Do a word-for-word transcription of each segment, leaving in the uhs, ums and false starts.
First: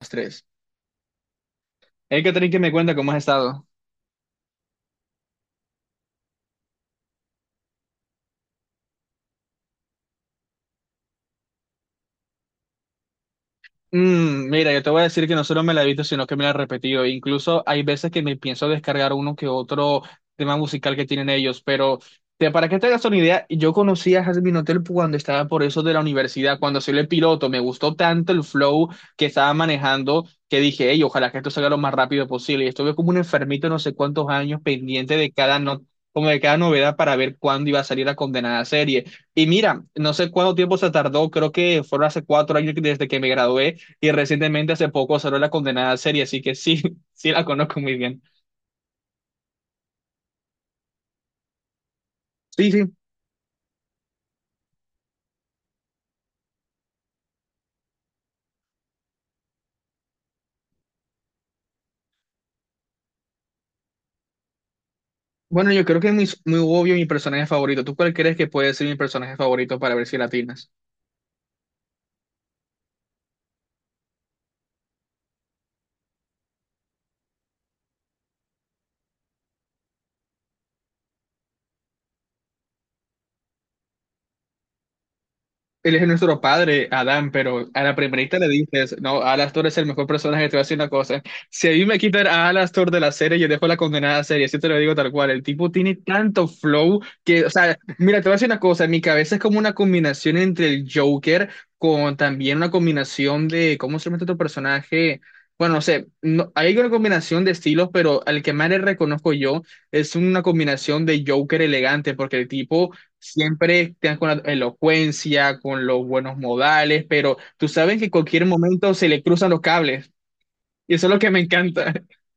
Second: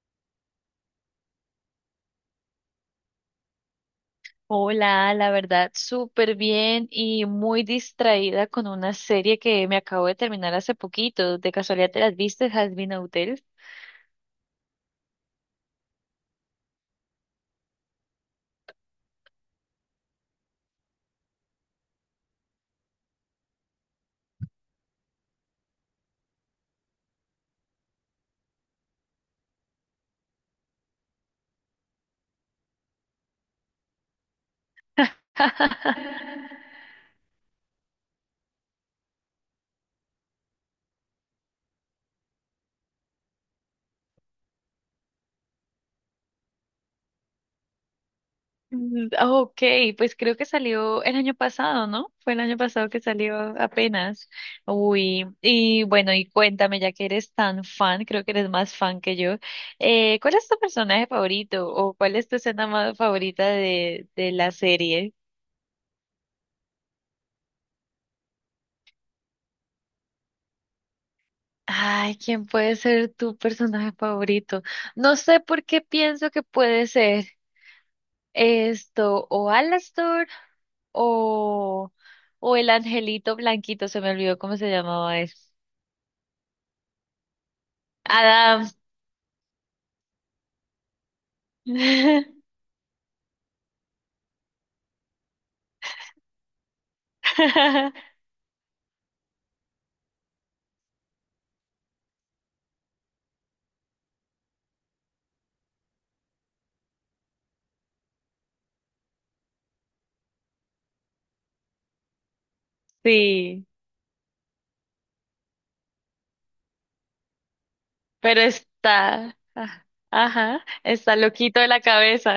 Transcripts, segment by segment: Los tres. Hey, Catherine, ¿que me cuenta cómo has estado? Hola, la verdad, súper bien y muy distraída con una serie que me acabo de terminar hace poquito. ¿De casualidad te las viste, Hazbin Hotel? Mm, mira, yo te voy a decir que no solo me la he visto, sino que me la he repetido. Incluso hay veces que me pienso descargar uno que otro tema musical que tienen ellos, pero te, para que te hagas una idea, yo conocí a Jasmine Hotel cuando estaba por eso de la universidad, cuando soy el piloto, me gustó tanto el flow que estaba manejando que dije, hey, ojalá que esto salga lo más rápido posible. Y estuve como un enfermito no sé cuántos años pendiente de cada no- como de cada novedad para ver cuándo iba a salir la condenada serie. Y mira, no sé cuánto tiempo se tardó, creo que fueron hace cuatro años desde que me gradué y recientemente hace poco salió la condenada serie, así que sí, sí la conozco muy bien. Mm, ok, pues creo que salió el año pasado, ¿no? Fue el año Sí, pasado sí. que salió apenas. Uy, y bueno, y cuéntame, ya que eres tan fan, creo que eres más fan que yo, eh, ¿cuál es tu personaje favorito o cuál es tu escena más favorita de, de la serie? Bueno, yo creo que es muy, muy obvio mi personaje favorito. ¿Tú cuál crees que puede ser mi personaje favorito para ver si latinas? Ay, ¿quién puede ser tu personaje favorito? No sé por qué pienso que puede ser esto, o Alastor, o, o el angelito blanquito, se me olvidó cómo se llamaba él. Él es nuestro padre, Adán, pero a la primerita le Adam. dices, no, Alastor es el mejor personaje, te voy a decir una cosa. Si a mí me quitan a Alastor de la serie, yo dejo la condenada serie, así te lo digo tal cual. El tipo tiene tanto flow que, o sea, mira, te voy a decir una cosa, en mi cabeza es como una combinación entre el Joker con también una combinación de, ¿cómo se llama este otro personaje? Bueno, no sé, no- hay una combinación de estilos, pero al que más le reconozco yo es una combinación de Joker elegante, porque el tipo Sí, siempre te dan con la elocuencia, con los buenos modales, pero tú sabes que en pero cualquier momento se le está, cruzan los ah, cables. ajá, Y eso es está lo que me loquito de la encanta. cabeza.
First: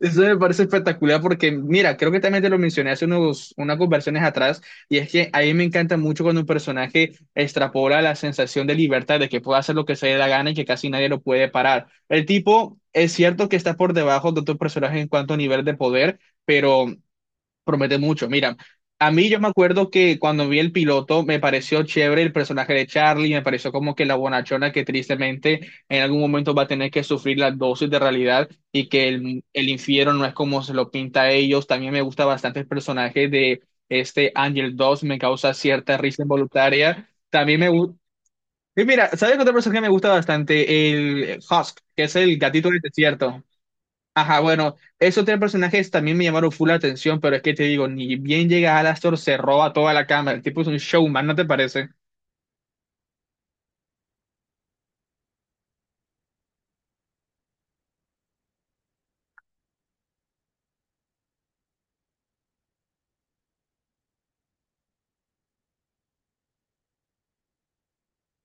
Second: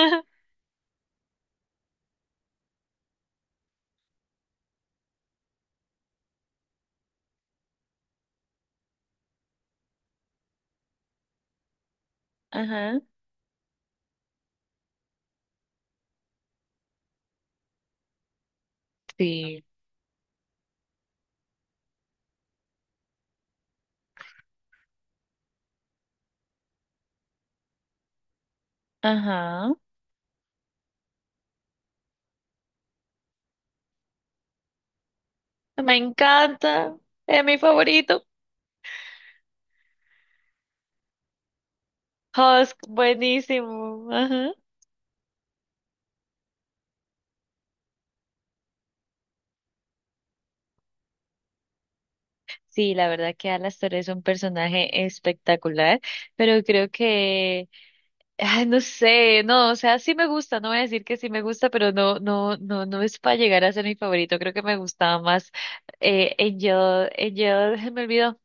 Eso me parece espectacular porque, mira, creo que también te lo mencioné hace unos, unas conversaciones atrás, y es que a mí me encanta mucho cuando un personaje extrapola la sensación de libertad, de que puede hacer lo que se le da gana y que casi nadie lo puede parar. El tipo Ajá, es cierto que está por debajo de otros personajes en cuanto a nivel de poder, pero promete mucho. Mira, a mí yo me sí, acuerdo que cuando vi el piloto me pareció chévere el personaje de Charlie, me pareció como que la bonachona que tristemente en algún momento va a tener que sufrir la dosis de realidad y que el, el ajá. infierno no es como se lo pinta a ellos. También me gusta bastante el personaje de este Angel dos me causa cierta Me risa encanta, involuntaria. es mi También me gusta... favorito. Y mira, ¿sabes qué otro personaje me gusta bastante? El Husk, que es el gatito Husk, del desierto. buenísimo. Ajá, Ajá. bueno, esos tres personajes también me llamaron full la atención, pero es que te digo, ni bien llega Alastor, se roba toda la cámara. El tipo es un showman, ¿no te parece? Sí, la verdad que Alastor es un personaje espectacular, pero creo que, ay, no sé, no, o sea, sí me gusta, no voy a decir que sí me gusta, pero no, no, no, no es para llegar a ser mi favorito. Creo que me gustaba más eh, Angel, Angel, me olvidó.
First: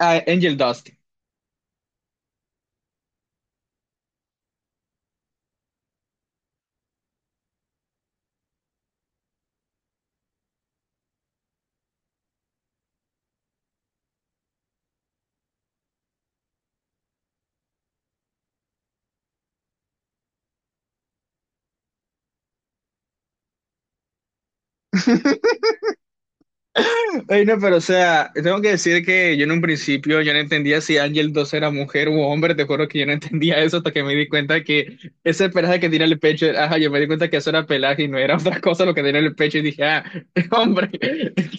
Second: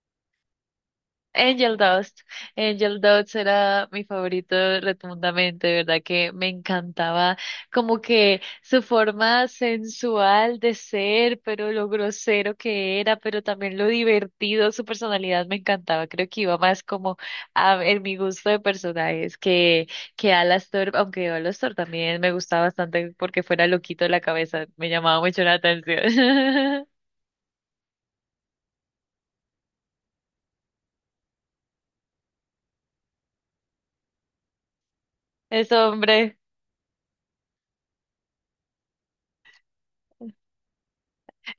Ah, Angel Dust. Angel Dust. Angel Dust era mi favorito rotundamente, de verdad que me encantaba como que su forma sensual de ser, pero lo grosero que era, pero también lo divertido, su personalidad me encantaba. Creo que iba más como a, en mi gusto de personajes que, que Alastor, aunque Alastor también me gustaba bastante porque fuera loquito de la cabeza, me llamaba mucho la atención. Ay no, pero o sea, tengo que decir que yo en un principio yo no entendía si Angel Dust era mujer u hombre, te juro que yo no entendía eso hasta que me di cuenta que ese Ese pelaje que tiene en el hombre. pecho, ajá, yo me di cuenta que eso era pelaje y no era otra cosa lo que tenía en el pecho y dije, ah, hombre.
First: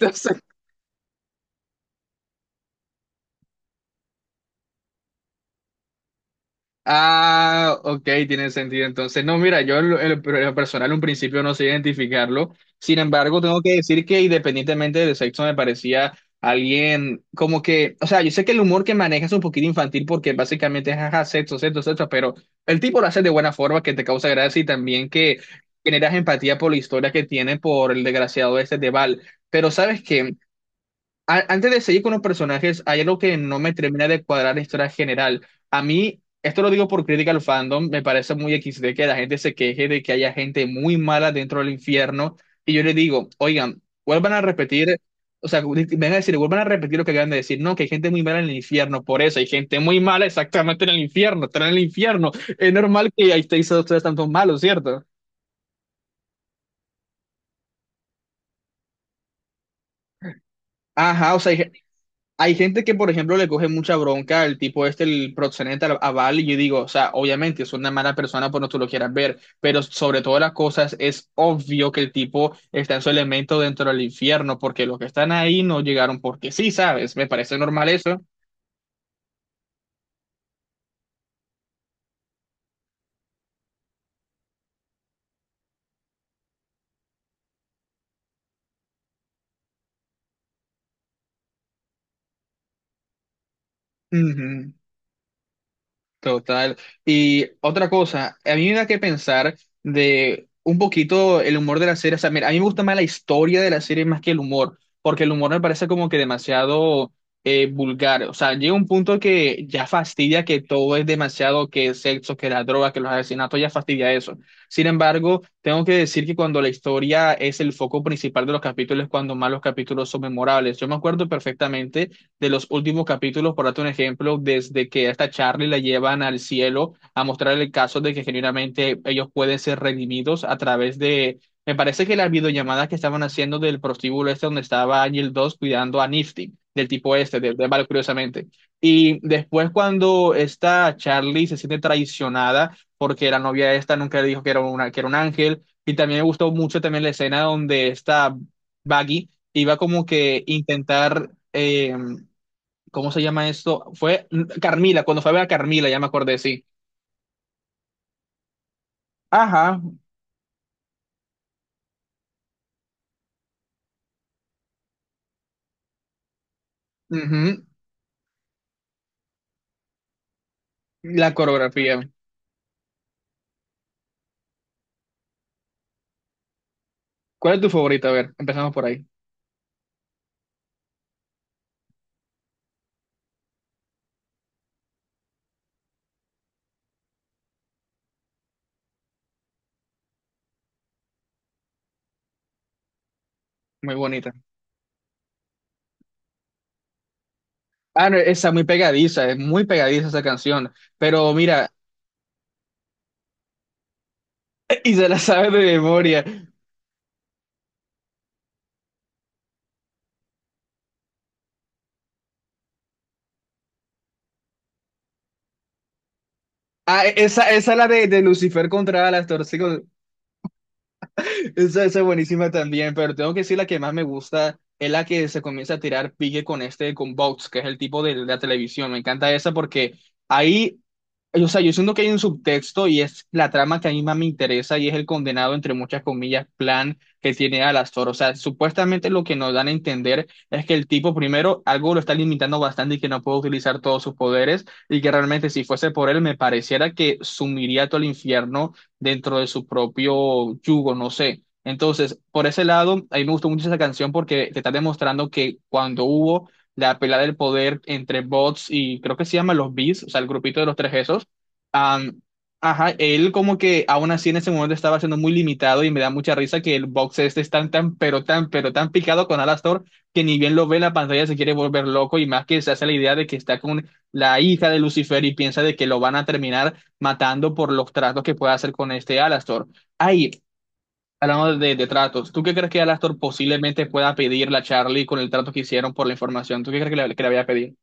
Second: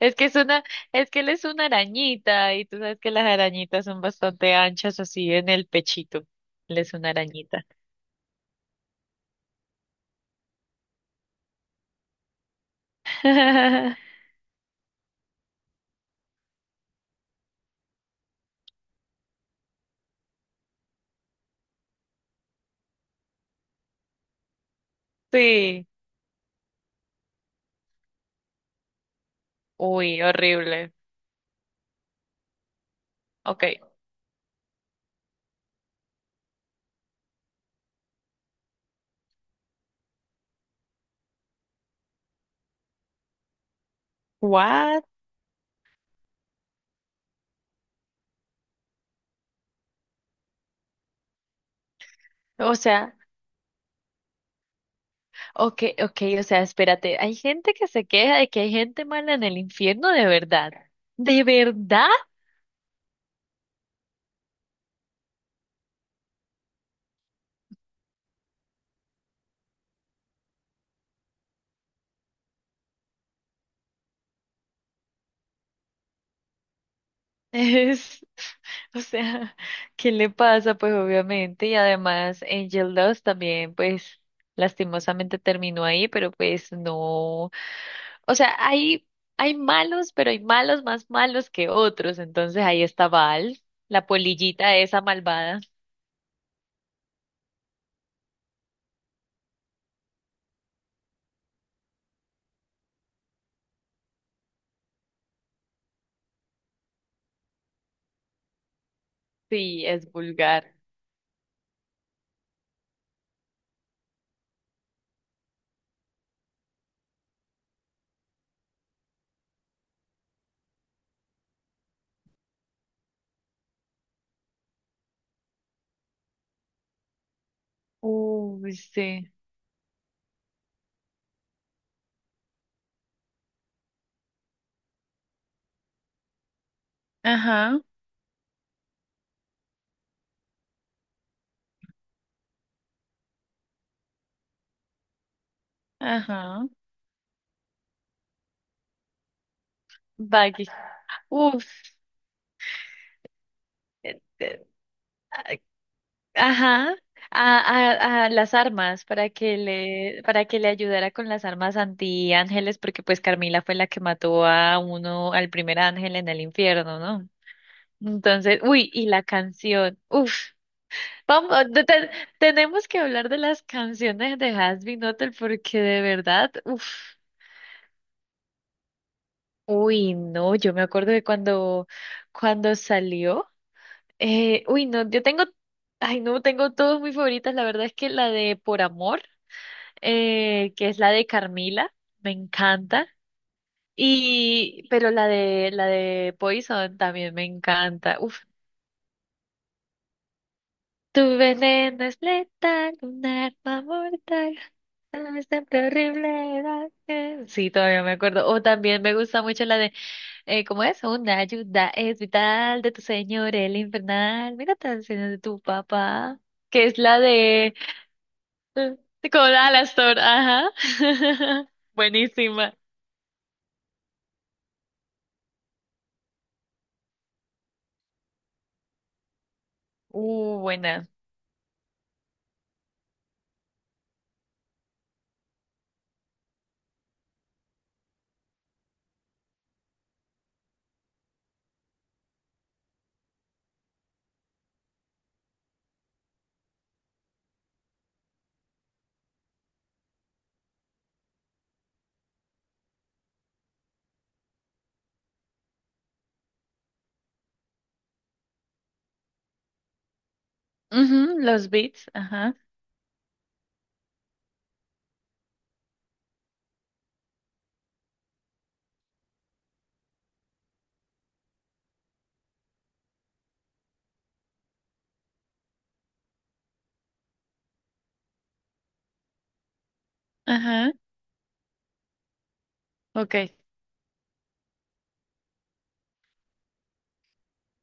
Es que es una, es que él es una arañita y tú sabes que las arañitas son bastante anchas así en el pechito. Él es una arañita. ah, ok, tiene sentido entonces. No, mira, yo en lo, en lo- per- en lo personal un principio no sé identificarlo. Sin embargo, tengo que decir que independientemente del sexo me parecía alguien como que, o sea, yo sé que el humor que maneja es un poquito infantil porque básicamente es jaja, sexo, sexo, sexo, pero el tipo lo hace de buena forma que te causa gracia y también que Sí. generas empatía por la historia que tiene por el desgraciado este de Val. Pero ¿sabes Uy, qué? horrible. A- antes de seguir con los personajes, hay algo que no me Okay. termina de cuadrar la historia general. A mí, esto lo digo por crítica al fandom, me parece muy equis de que la gente se queje de que haya gente muy mala dentro del infierno. Y yo le digo, oigan, vuelvan a repetir, What? o sea, di- vengan a decir, vuelvan a repetir lo que acaban de decir. No, que hay gente muy mala en el infierno, por eso hay gente muy mala exactamente en el infierno, están en el infierno. Es O normal sea, que ahí estéis ustedes tanto malos, ¿cierto? okay, okay, o sea, espérate. Hay gente que se queja de que hay gente mala en el infierno de verdad. Ajá, o ¿De sea, verdad? hay gente que, por ejemplo, le coge mucha bronca al tipo este, el proxeneta, a Val, y yo digo, o sea, obviamente es una mala persona por no tú lo quieras ver, pero sobre todas las cosas es obvio que el tipo está en su elemento dentro del infierno, porque los que están ahí no llegaron porque sí, ¿sabes? Me parece normal eso. Es, o sea, ¿qué le pasa? Pues obviamente, y además Angel Dust también, pues lastimosamente terminó ahí, pero pues no, o sea, hay, hay malos, pero hay malos más malos que otros, entonces ahí está Val, la Ujú. polillita esa malvada, Total. Y otra cosa, a mí me da que pensar de un poquito el humor de la serie. O sea, mira, a mí me gusta más la historia de la serie más que el humor, porque el humor me parece como que demasiado eh, vulgar. O sea, llega un punto que ya sí, es fastidia que vulgar. todo es demasiado, que el sexo, que la droga, que los asesinatos, ya fastidia eso. Sin embargo, tengo que decir que cuando la historia es el foco principal de los capítulos, es cuando más los capítulos son memorables. Yo me acuerdo perfectamente de los últimos capítulos, por darte un ejemplo, desde que hasta Charlie la llevan al cielo a mostrar el caso de que Uy, genuinamente ellos sí. pueden ser redimidos a través de, me parece que las videollamadas que estaban haciendo del prostíbulo este donde estaba Ángel dos cuidando a Nifty, del tipo este, de, de Ajá, Val, curiosamente. Y después cuando esta Charlie se siente traicionada porque la novia esta nunca le dijo que era, una, que era un ángel, y también me gustó ajá. mucho también la escena donde esta Baggy iba como que Baggy. intentar Uf. eh, ¿cómo se llama esto? eh, Fue mm, Carmila, cuando fue a ver a eh, Carmila, ya me acordé, sí. Ajá, a, a, a las armas para que Ajá, le, para que le ayudara con las armas antiángeles, porque pues Carmila fue la que mató a uno, al primer ángel en el infierno, ¿no? ujú. Entonces, uy, y la canción, uf, La vamos, ah, de- coreografía. te- tenemos que hablar de las canciones de Hazbin Hotel porque de verdad, uf, ¿Cuál es tu favorita? A ver, empezamos por ahí. uy, no, yo me acuerdo de cuando, cuando salió, eh, uy, no, yo tengo, ay, no, tengo todas mis favoritas, la verdad es que la de Por Amor. Eh, que es la de Carmila, me encanta. Muy bonita. Y, pero la de, la de Poison también me Ah, no, encanta. Uf, esa muy pegadiza, es muy pegadiza esa canción. Pero tu mira, veneno es letal, un arma mortal. y se la No es sabe de siempre memoria. horrible. era que- Sí, todavía me acuerdo. O también me gusta mucho la de, eh, ¿cómo es? Una ayuda es vital de tu señor, el infernal. Mira tan señor de tu papá, que es Ah, e, la esa, esa de, la de, de, Lucifer contra las de Coral torcidas. Astor. Ajá. Esa, esa es buenísima Buenísima. también, pero tengo que decir la que más me gusta es la que se comienza a tirar pique con este, con Vox, que es el tipo de, de la televisión. Me encanta esa porque Uh, ahí, buena. o sea, yo siento que hay un subtexto y es la trama que a mí más me interesa y es el condenado, entre muchas comillas, plan que tiene Alastor. O sea, supuestamente lo que nos dan a entender es que el tipo, primero, algo lo está limitando bastante y que no puede utilizar todos sus poderes y que realmente si fuese por él me pareciera que sumiría todo el infierno dentro de su propio yugo, no sé. Entonces, por ese lado, a mí me gustó mucho esa canción porque te está demostrando que cuando hubo... la pelea del poder entre bots y creo que se llama los Beasts, o sea, el grupito de los tres esos, Ujú, los beats, Am, ajá, ajá, él como que aún así en ese momento estaba siendo muy limitado y me da mucha risa que el box este es tan, tan, pero tan, pero tan picado con Alastor que ni bien lo ve en la pantalla se quiere volver loco y más que se hace la idea de que está con la hija de Lucifer y piensa de que lo van a terminar matando por los tratos que pueda hacer con este Alastor. Ahí, ajá, hablando de, de tratos, ¿tú qué crees que Alastor ok. posiblemente pueda pedirle a Charlie con el trato que hicieron por la información? ¿Tú qué crees que le, que le vaya a pedir?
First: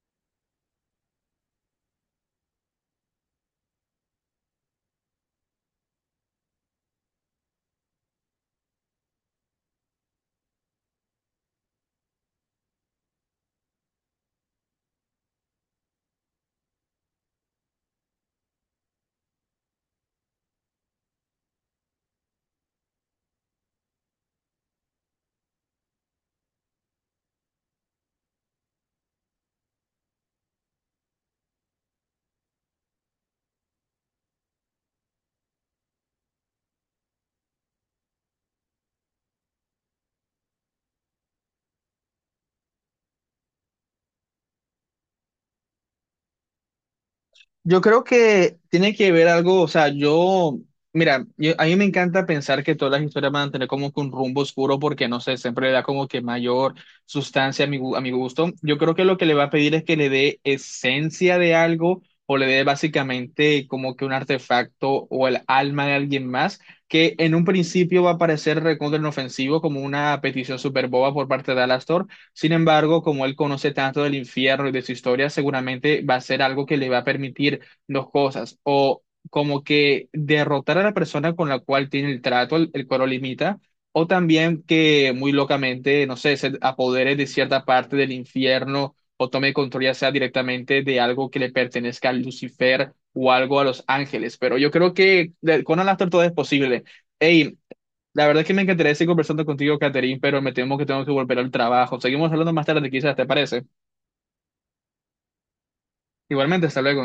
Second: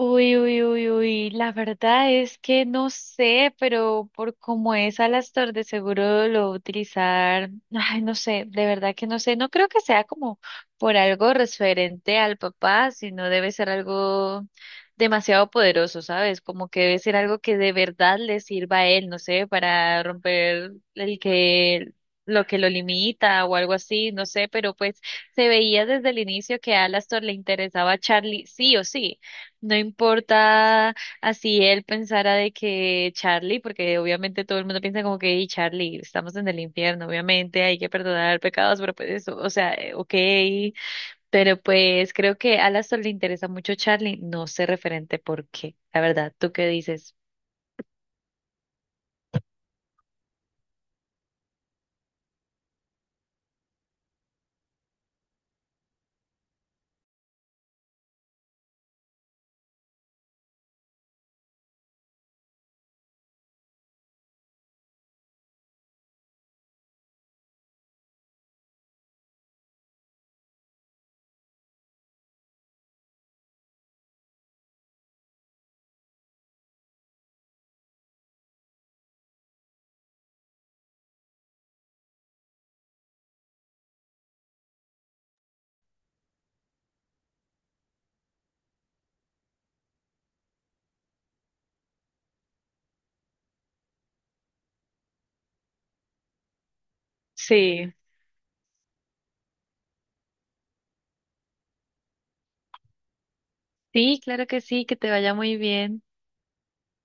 Uy, uy, uy, uy, la verdad es que no sé, pero por cómo es Alastor de seguro lo va a utilizar, ay, no sé, de verdad que no sé, no creo que sea como por algo referente al papá, sino debe ser algo demasiado poderoso, ¿sabes? Como que debe ser algo que de verdad le sirva a él, no sé, para romper el que lo que lo limita o algo así, no sé, pero pues se veía desde el inicio que a Alastor le interesaba a Charlie sí o sí. No importa así él pensara de que Charlie, porque obviamente todo el mundo piensa como que, "Ey, Charlie, estamos en el infierno, obviamente hay que perdonar pecados, pero pues eso, o sea, eh, ok, pero pues creo que a Alastor le interesa mucho Charlie, no sé referente por qué, la verdad, ¿tú qué dices? Yo creo que tiene que ver algo, o sea, yo, mira, yo- a mí me encanta pensar que todas las historias van a tener como que un rumbo oscuro porque, no sé, siempre le da como que mayor sustancia a mi, gu- a mi gusto. Yo creo que lo que le va a pedir es que le dé esencia de algo o le dé básicamente como que un artefacto o el alma de alguien más, que en un principio va a parecer recontra inofensivo como una petición súper boba por parte de Alastor, sin embargo, como él conoce tanto del infierno y de su historia, seguramente va a ser algo que le va a permitir dos cosas, o como que derrotar a la persona con la cual tiene el trato, el, el cual lo limita, o también que muy locamente, no sé, se apodere de cierta parte del infierno o tome control ya sea directamente de algo que le pertenezca a Lucifer o algo a los ángeles. Pero yo creo que de- con Alastor todo es posible. Ey, Sí. la verdad es que me encantaría seguir conversando contigo, Catherine, pero me temo que tengo que volver al trabajo. Seguimos hablando más tarde, quizás, ¿te parece? Sí, claro que sí, que te vaya muy bien. Igualmente, hasta luego.